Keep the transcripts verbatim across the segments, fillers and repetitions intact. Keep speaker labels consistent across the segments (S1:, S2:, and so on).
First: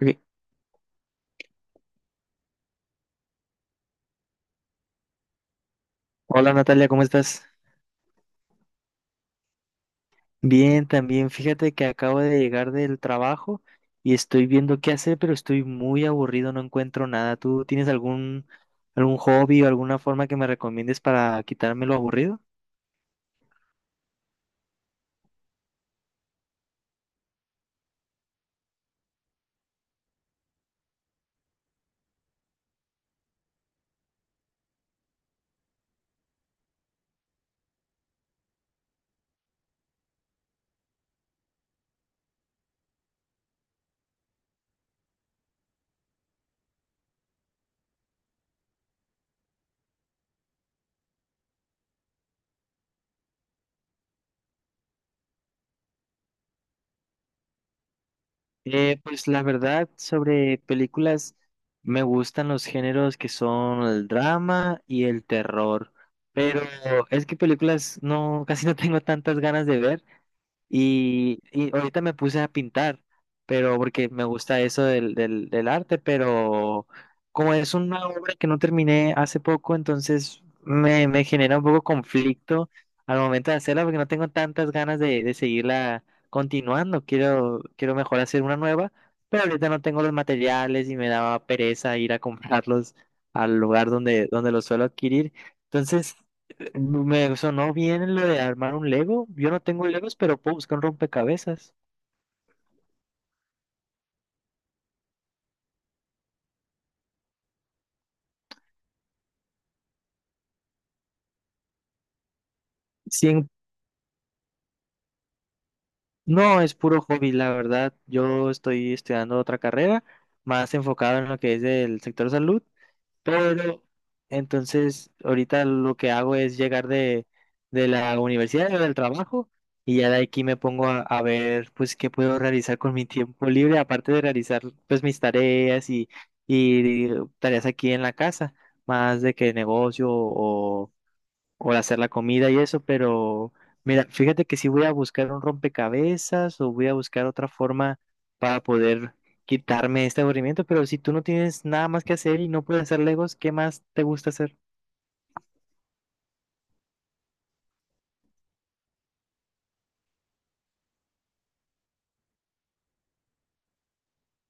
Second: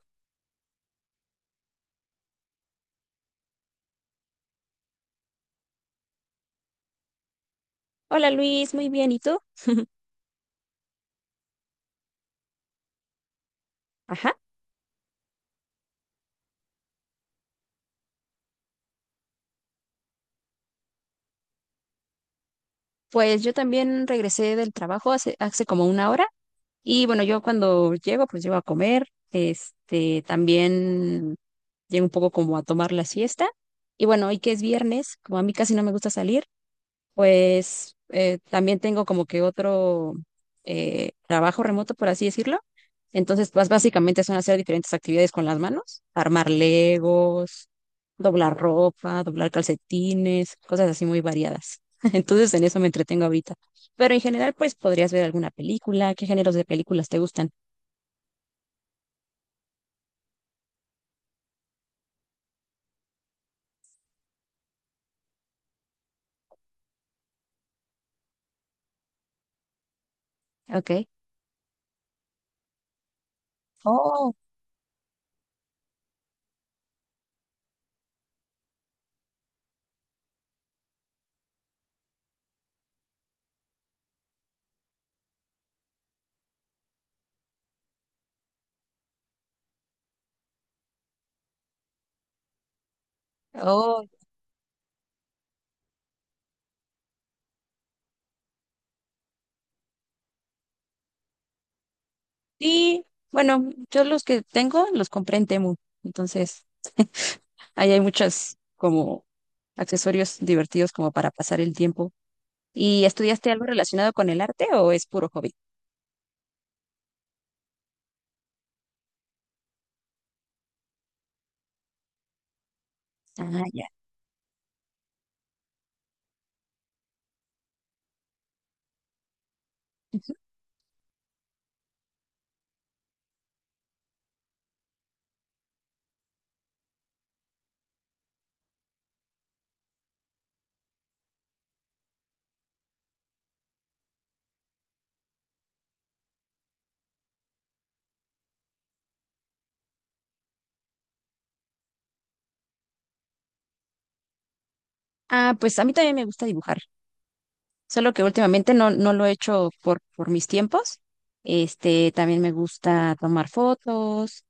S1: Ok. Hola Natalia, ¿cómo estás?
S2: Hola Luis, muy bien, ¿y tú?
S1: Bien, también. Fíjate que acabo de llegar del trabajo y
S2: Ajá,
S1: estoy viendo qué hacer, pero estoy muy aburrido, no encuentro nada. ¿Tú tienes algún, algún hobby o alguna forma que me recomiendes para quitarme lo aburrido?
S2: pues yo también regresé del trabajo hace, hace como una hora. Y bueno, yo cuando llego, pues llego a comer, este, también llego un poco como a tomar la siesta. Y bueno, hoy que es viernes, como a mí casi no me gusta salir. Pues eh, también tengo como que otro eh, trabajo remoto, por así decirlo. Entonces, pues básicamente son hacer diferentes actividades con las manos, armar Legos, doblar ropa, doblar calcetines, cosas así muy variadas. Entonces, en eso me entretengo ahorita. Pero en general, pues podrías ver alguna película. ¿Qué géneros de películas te gustan?
S1: Eh, pues la verdad, sobre películas, me gustan los géneros que son el drama y el terror, pero es que películas no, casi no tengo tantas ganas de ver.
S2: Okay.
S1: Y, y ahorita me puse a pintar, pero porque me
S2: Oh,
S1: gusta eso del, del, del arte, pero como es una obra que no terminé hace poco, entonces me, me genera un poco conflicto al momento de hacerla porque no tengo tantas ganas de, de seguirla continuando. Quiero, quiero mejor hacer una nueva, pero ahorita no tengo los materiales y me daba pereza ir a comprarlos al lugar
S2: oh,
S1: donde, donde los suelo adquirir. Entonces... me sonó bien lo de armar un Lego. Yo no tengo Legos, pero puedo buscar un rompecabezas.
S2: sí. Bueno, yo los que tengo los compré en Temu. Entonces, ahí hay muchas como accesorios divertidos como para pasar el tiempo. ¿Y
S1: Sí,
S2: estudiaste algo relacionado con el arte o es puro hobby?
S1: no, es puro hobby, la verdad. Yo estoy estudiando otra carrera, más enfocado en lo que es el sector salud.
S2: Ah,
S1: Pero
S2: ya.
S1: entonces ahorita lo que hago es llegar de, de la universidad o del trabajo y ya de aquí me pongo a, a ver pues qué puedo realizar con mi tiempo libre, aparte de realizar pues mis tareas y, y tareas aquí en la casa, más de que negocio o o hacer la comida y eso, pero mira, fíjate que si voy a buscar un rompecabezas o voy a buscar otra forma para poder quitarme este aburrimiento, pero si tú no tienes nada más que hacer y no puedes hacer Legos, ¿qué más te gusta hacer?
S2: Ah, pues a mí también me gusta dibujar, solo que últimamente no, no lo he hecho por, por mis tiempos. Este, también me gusta tomar fotos,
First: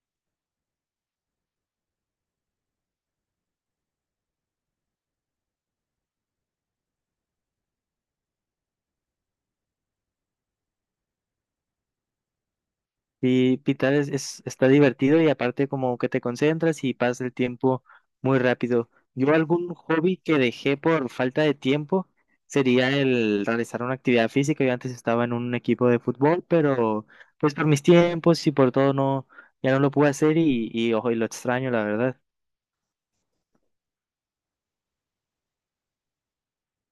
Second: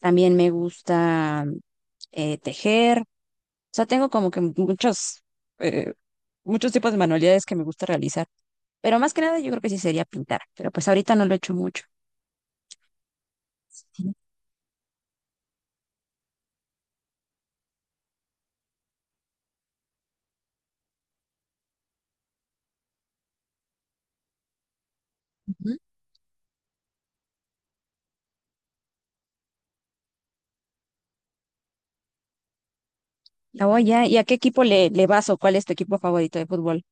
S2: también me gusta mm, eh, tejer. O sea, tengo como que muchos, eh, muchos tipos de manualidades que me gusta realizar. Pero más que nada yo creo que sí sería pintar, pero pues ahorita no lo he hecho mucho.
S1: Sí, pitar es, es- está divertido y aparte como que te concentras y pasa el tiempo muy rápido. Yo algún hobby que dejé por falta de tiempo sería el realizar una actividad física. Yo antes estaba en un
S2: Ujú.
S1: equipo de fútbol, pero pues por mis tiempos y por todo no, ya no lo pude hacer y, y ojo, y lo extraño, la verdad.
S2: Oh, ya. ¿Y a qué equipo le, le vas o cuál es tu equipo favorito de fútbol?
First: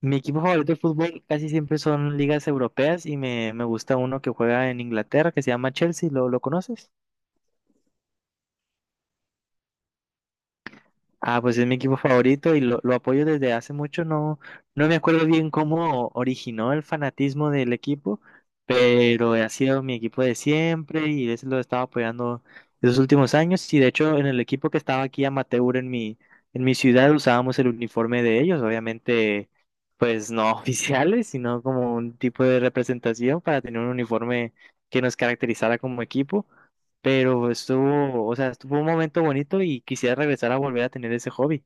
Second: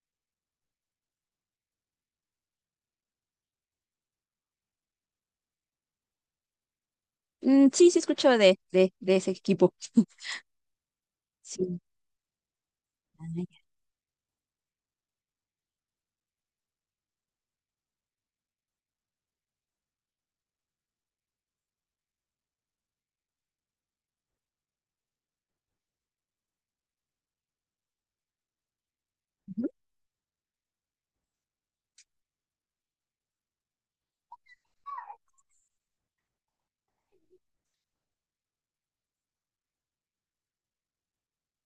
S1: Mi equipo favorito de fútbol casi siempre son ligas europeas y me, me gusta uno que juega en Inglaterra que se llama Chelsea. ¿Lo, lo conoces?
S2: Mm, sí, sí escucho de, de, de ese equipo.
S1: Ah, pues es mi
S2: Sí.
S1: equipo favorito y lo, lo
S2: Ah,
S1: apoyo
S2: ya.
S1: desde hace mucho. No, no me acuerdo bien cómo originó el fanatismo del equipo, pero ha sido mi equipo de siempre y ese lo he estado apoyando los últimos años. Y de hecho, en el equipo que estaba aquí amateur en mi, en mi ciudad usábamos el uniforme de ellos, obviamente, pues no oficiales, sino como un tipo de representación para tener un uniforme que nos caracterizara como equipo, pero estuvo, o sea, estuvo un momento bonito y quisiera regresar a volver a tener ese hobby.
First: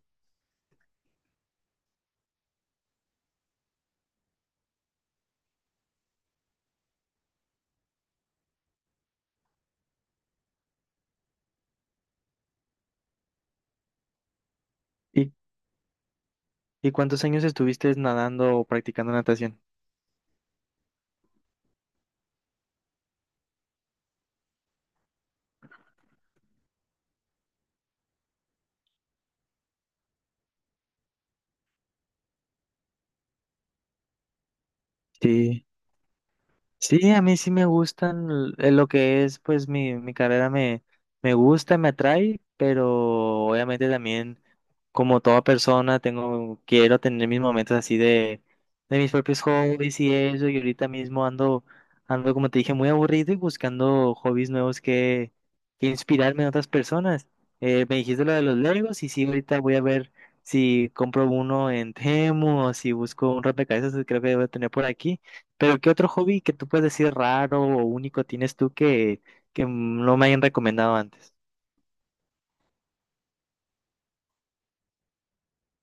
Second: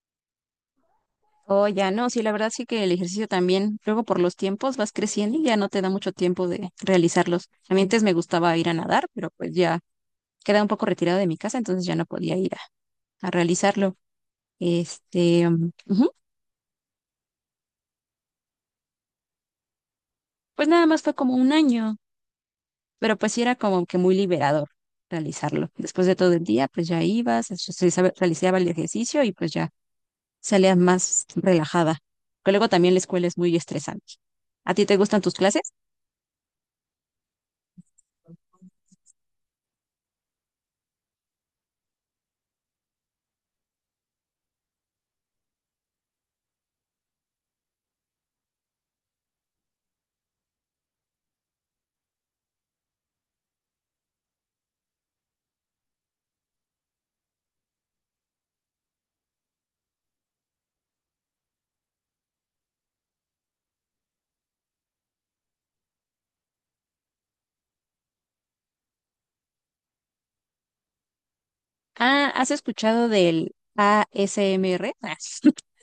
S2: Oh, ya no, sí, la verdad sí que el ejercicio también, luego por los tiempos vas creciendo y ya no te da mucho tiempo de realizarlos. A mí antes me gustaba ir a nadar, pero pues ya quedaba un poco retirado de mi casa, entonces ya no podía ir a, a realizarlo.
S1: ¿Y,
S2: Este, mm, ujú.
S1: y cuántos años estuviste nadando o practicando natación?
S2: Pues nada más fue como un año. Pero pues sí era como que muy liberador realizarlo. Después de todo el día, pues ya ibas, realizaba realizaba el ejercicio y pues ya salías más relajada. Pero luego también la escuela es muy estresante. ¿A ti te gustan tus
S1: Sí,
S2: clases?
S1: sí, a mí sí me gustan l- eh, lo que es, pues mi, mi carrera me, me gusta, me atrae, pero obviamente también... como toda persona, tengo, quiero tener mis momentos así de, de mis propios hobbies y eso, y ahorita mismo ando, ando, como te dije, muy aburrido y buscando hobbies nuevos que, que inspirarme en otras personas. Eh, me dijiste lo de los Legos y sí, ahorita voy a ver si compro uno en Temu o si busco un rompecabezas que creo que debo tener por aquí. Pero ¿qué otro hobby que tú puedes decir raro o único tienes tú que, que no me hayan recomendado antes?
S2: Ah, ¿has escuchado del a s A S M R?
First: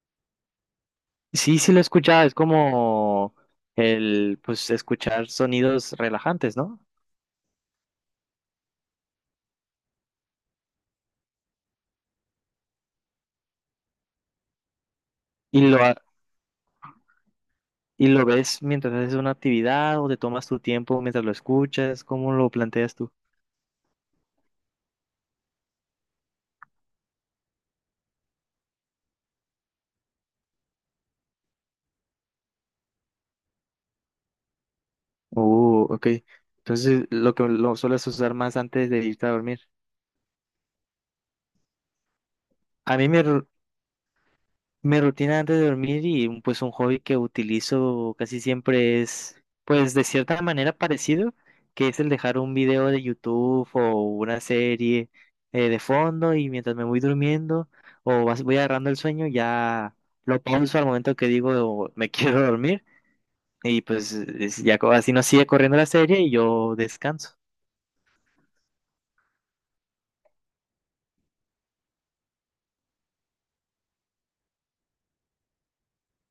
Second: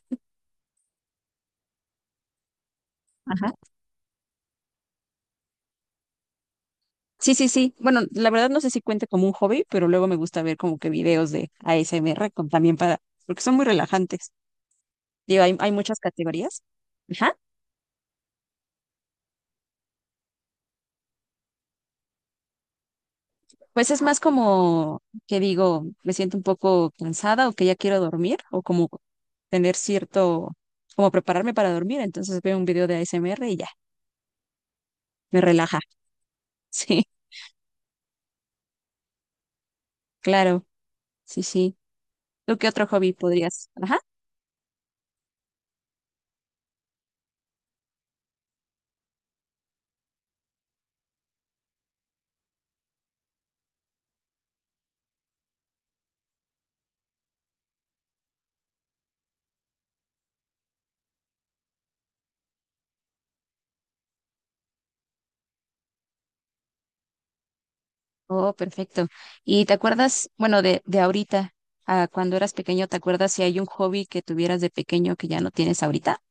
S1: Sí, sí lo he escuchado, es como
S2: Ajá.
S1: el, pues, escuchar sonidos relajantes, ¿no?
S2: Sí, sí, sí. Bueno, la verdad no sé si cuente como un hobby, pero luego me gusta ver como que videos de a s A S M R con- también para, porque son muy relajantes. Digo, hay,
S1: Y
S2: hay
S1: lo, ha-
S2: muchas categorías. Ajá.
S1: y lo ves mientras haces una actividad o te tomas tu tiempo mientras lo escuchas, ¿cómo lo planteas tú?
S2: Pues es más como que digo, me siento un poco cansada o que ya quiero dormir o como tener cierto, como prepararme para dormir. Entonces veo un video de A S M R y ya, me relaja.
S1: Uh, ok.
S2: Sí,
S1: Entonces, lo que lo sueles usar más antes de irte a dormir.
S2: claro, sí, sí. ¿Tú qué otro
S1: A mí
S2: hobby
S1: me,
S2: podrías? Ajá.
S1: Mi rutina antes de dormir y mm, pues un hobby que utilizo casi siempre es pues de cierta manera parecido, que es el dejar un video de YouTube o una serie eh, de fondo y mientras me voy durmiendo o vas- voy agarrando el sueño ya lo pauso al momento que digo me quiero dormir y pues es- ya co- así no sigue corriendo la serie y yo descanso.
S2: Oh, perfecto. ¿Y te acuerdas, bueno, de, de ahorita, a cuando eras pequeño? ¿Te acuerdas si hay un hobby que tuvieras de pequeño que ya no tienes ahorita?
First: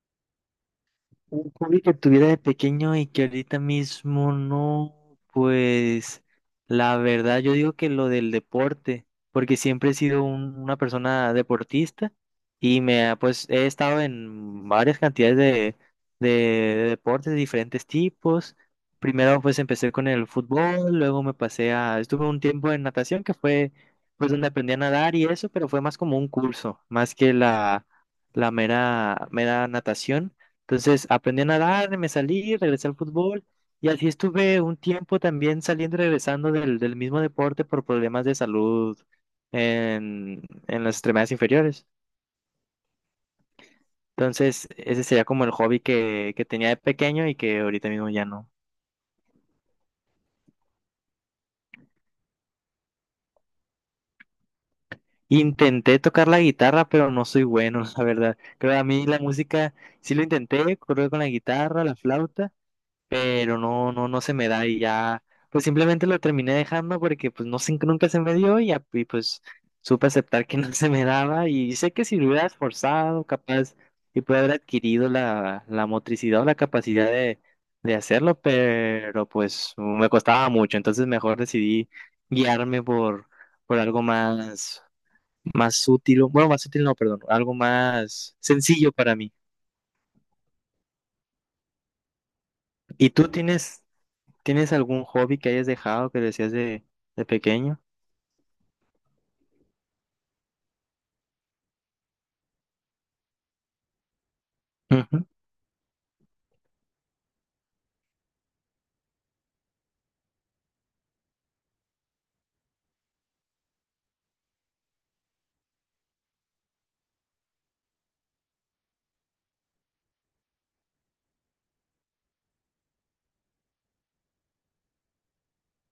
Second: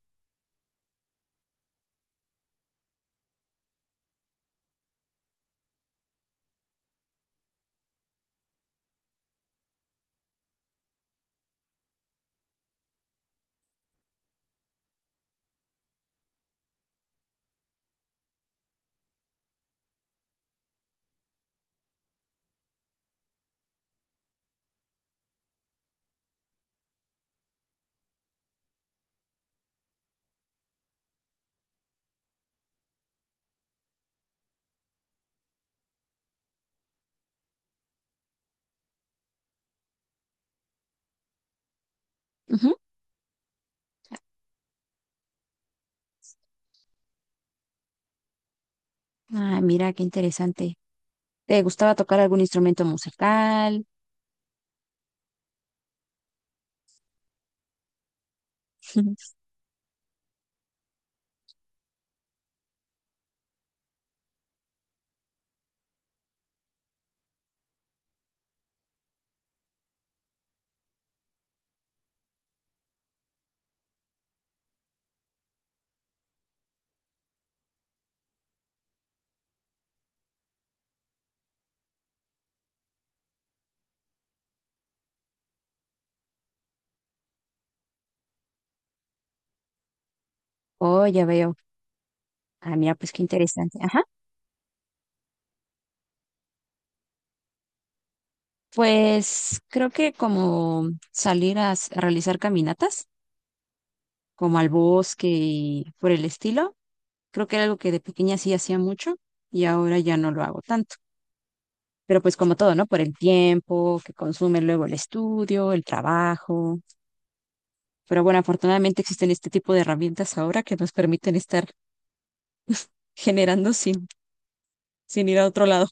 S1: Un hobby que tuviera de pequeño y que ahorita mismo no, pues la verdad yo digo que lo del deporte, porque siempre he sido un- una persona deportista y me ha, pues he estado en varias cantidades de, de deportes de diferentes tipos. Primero pues empecé con el fútbol, luego me pasé a, estuve un tiempo en natación que fue pues donde aprendí a nadar y eso, pero fue más como un curso, más que la, la mera, mera natación. Entonces aprendí a nadar, me salí, regresé al fútbol y así estuve un tiempo también saliendo y regresando del, del mismo deporte por problemas de salud en, en las extremidades inferiores.
S2: Ujú.
S1: Entonces ese sería como el hobby que, que tenía de pequeño y que ahorita mismo ya no.
S2: Ah, mira, qué interesante. ¿Te gustaba tocar algún instrumento musical?
S1: Intenté tocar la guitarra, pero no soy bueno, la verdad. Creo que a mí la música sí lo intenté, correr con la guitarra, la flauta. Pero no, no, no se me da y ya, pues simplemente lo terminé dejando porque pues no sé, nunca se me dio y, ya y, pues supe aceptar que no se me daba y sé que si lo hubiera esforzado, capaz, y pude haber adquirido la, la motricidad o la capacidad de, de hacerlo, pero pues me costaba mucho, entonces mejor decidí guiarme por, por algo más, más útil, bueno, más útil no, perdón, algo más sencillo para mí.
S2: Oh, ya veo. Ah, mira,
S1: ¿Y
S2: pues qué
S1: tú
S2: interesante.
S1: tienes...
S2: Ajá.
S1: ¿Tienes algún hobby que hayas dejado que decías de, de pequeño?
S2: Pues creo que como salir a, s- a realizar caminatas, como al
S1: Ujú.
S2: bosque y por el estilo, creo que era algo que de pequeña sí hacía mucho y ahora ya no lo hago tanto. Pero pues como todo, ¿no? Por el tiempo que consume luego el estudio, el trabajo. Pero bueno, afortunadamente existen este tipo de herramientas ahora que nos permiten estar generando sin, sin ir a otro lado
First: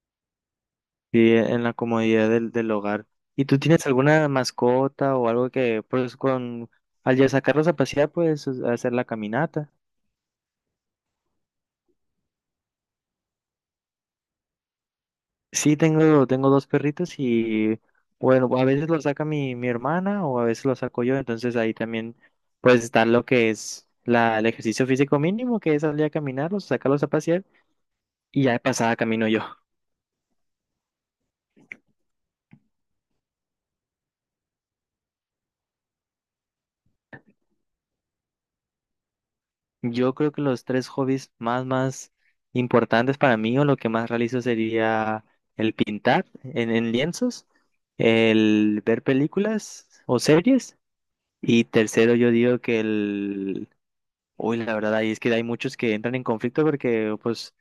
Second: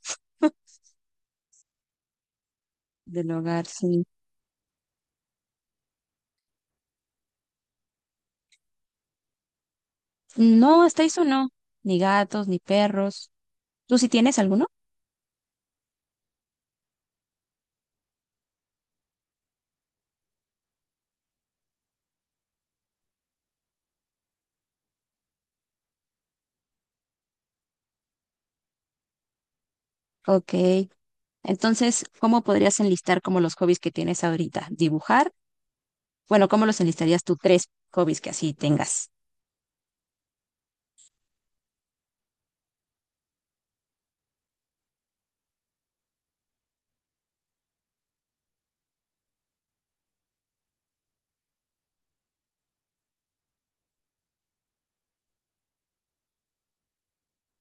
S1: Y en la comodidad del, del hogar.
S2: del
S1: ¿Y tú
S2: hogar,
S1: tienes
S2: sí.
S1: alguna mascota o algo que, pues, con, al ya sacarlos a pasear, puedes hacer la caminata?
S2: No, hasta eso no. Ni gatos, ni perros. ¿Tú sí tienes alguno?
S1: Sí, tengo, tengo dos perritos y, bueno, a veces los saca mi, mi hermana o a veces los saco yo, entonces ahí también, pues, está lo que es la, el ejercicio físico mínimo, que es salir a caminar, los sacarlos a pasear y ya de pasada camino yo.
S2: Ok, entonces, ¿cómo podrías enlistar como los hobbies que tienes ahorita? ¿Dibujar? Bueno, ¿cómo los enlistarías tú? Tres hobbies que así tengas.
S1: Yo creo que los tres hobbies más, más importantes para mí o lo que más realizo sería el pintar en, en lienzos, el ver películas o series y tercero yo digo que el... Uy, la verdad, ahí es que hay muchos que entran en conflicto porque pues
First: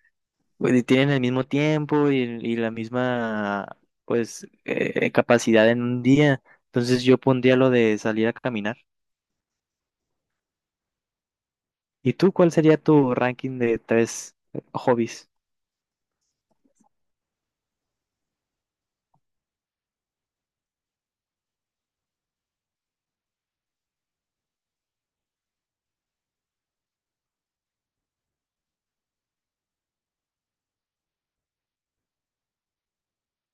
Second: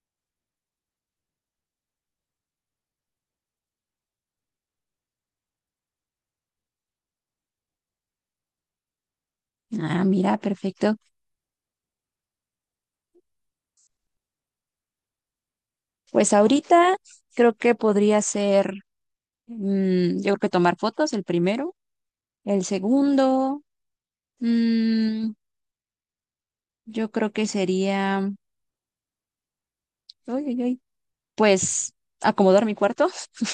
S1: pues, tienen el mismo tiempo y, y la misma pues eh, capacidad en un día. Entonces yo pondría lo de salir a caminar.
S2: Ah, mira, perfecto.
S1: ¿Y tú cuál sería tu ranking de tres hobbies?
S2: Pues ahorita creo que podría ser, mm, yo creo que tomar fotos, el primero. El segundo, mm, yo creo que sería, uy, uy, uy, pues acomodar mi cuarto.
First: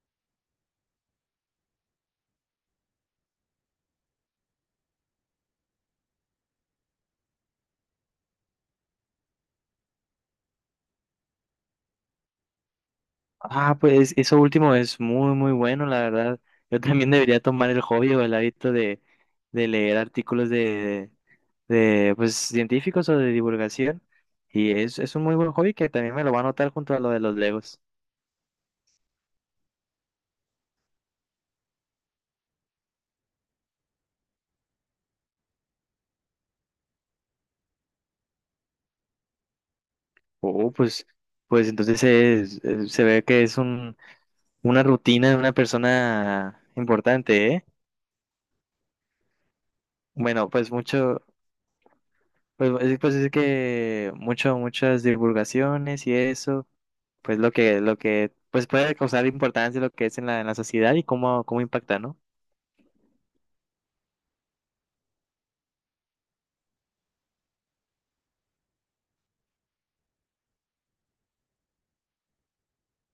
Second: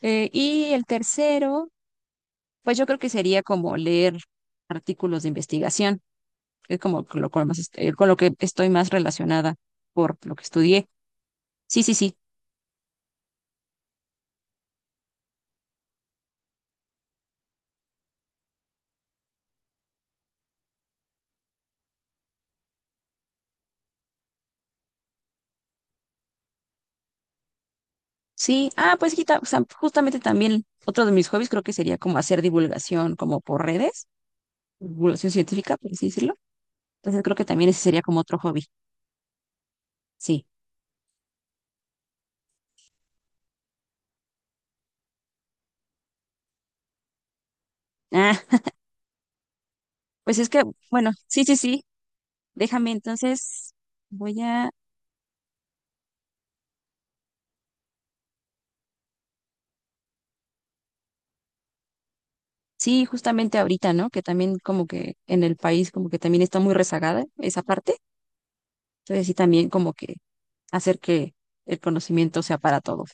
S2: Eh, y el tercero, pues yo creo que sería como leer artículos de investigación. Es como con lo, con lo más, est- eh, con lo que estoy más relacionada por lo que estudié. Sí, sí, sí.
S1: Ah, pues eso último es muy, muy bueno, la verdad. Yo también debería tomar el hobby o el hábito de, de leer artículos de, de, pues, científicos o de divulgación. Y es, es un muy buen hobby que también me lo va a anotar junto a lo de los Legos.
S2: Sí, ah, pues quita- o sea, justamente también otro de mis hobbies creo que sería como hacer divulgación como por redes, divulgación científica, por así decirlo. Entonces creo que también ese sería como otro hobby. Sí.
S1: Oh, pues, pues entonces es- es- se ve que es un, una rutina de una persona importante, ¿eh?
S2: Ah, pues es
S1: Bueno,
S2: que,
S1: pues
S2: bueno,
S1: mucho.
S2: sí, sí, sí.
S1: Pues, pues,
S2: Déjame
S1: es- pues es
S2: entonces,
S1: que
S2: voy
S1: mucho,
S2: a,
S1: muchas divulgaciones y eso, pues lo que, lo que, pues puede causar importancia lo que es en la, en la sociedad y cómo, cómo impacta, ¿no?
S2: sí, justamente ahorita, ¿no? Que también como que en el país como que también está muy rezagada esa parte. Entonces sí, también como que hacer que el conocimiento sea para todos.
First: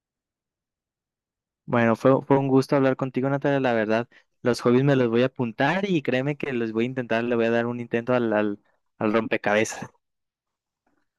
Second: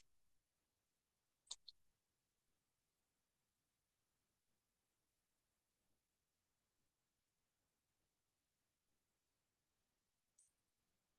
S1: Bueno, fue, fue un gusto hablar contigo, Natalia, la verdad. Los hobbies me los voy a apuntar y créeme que los voy a intentar, le voy a dar un intento al, al, al rompecabezas.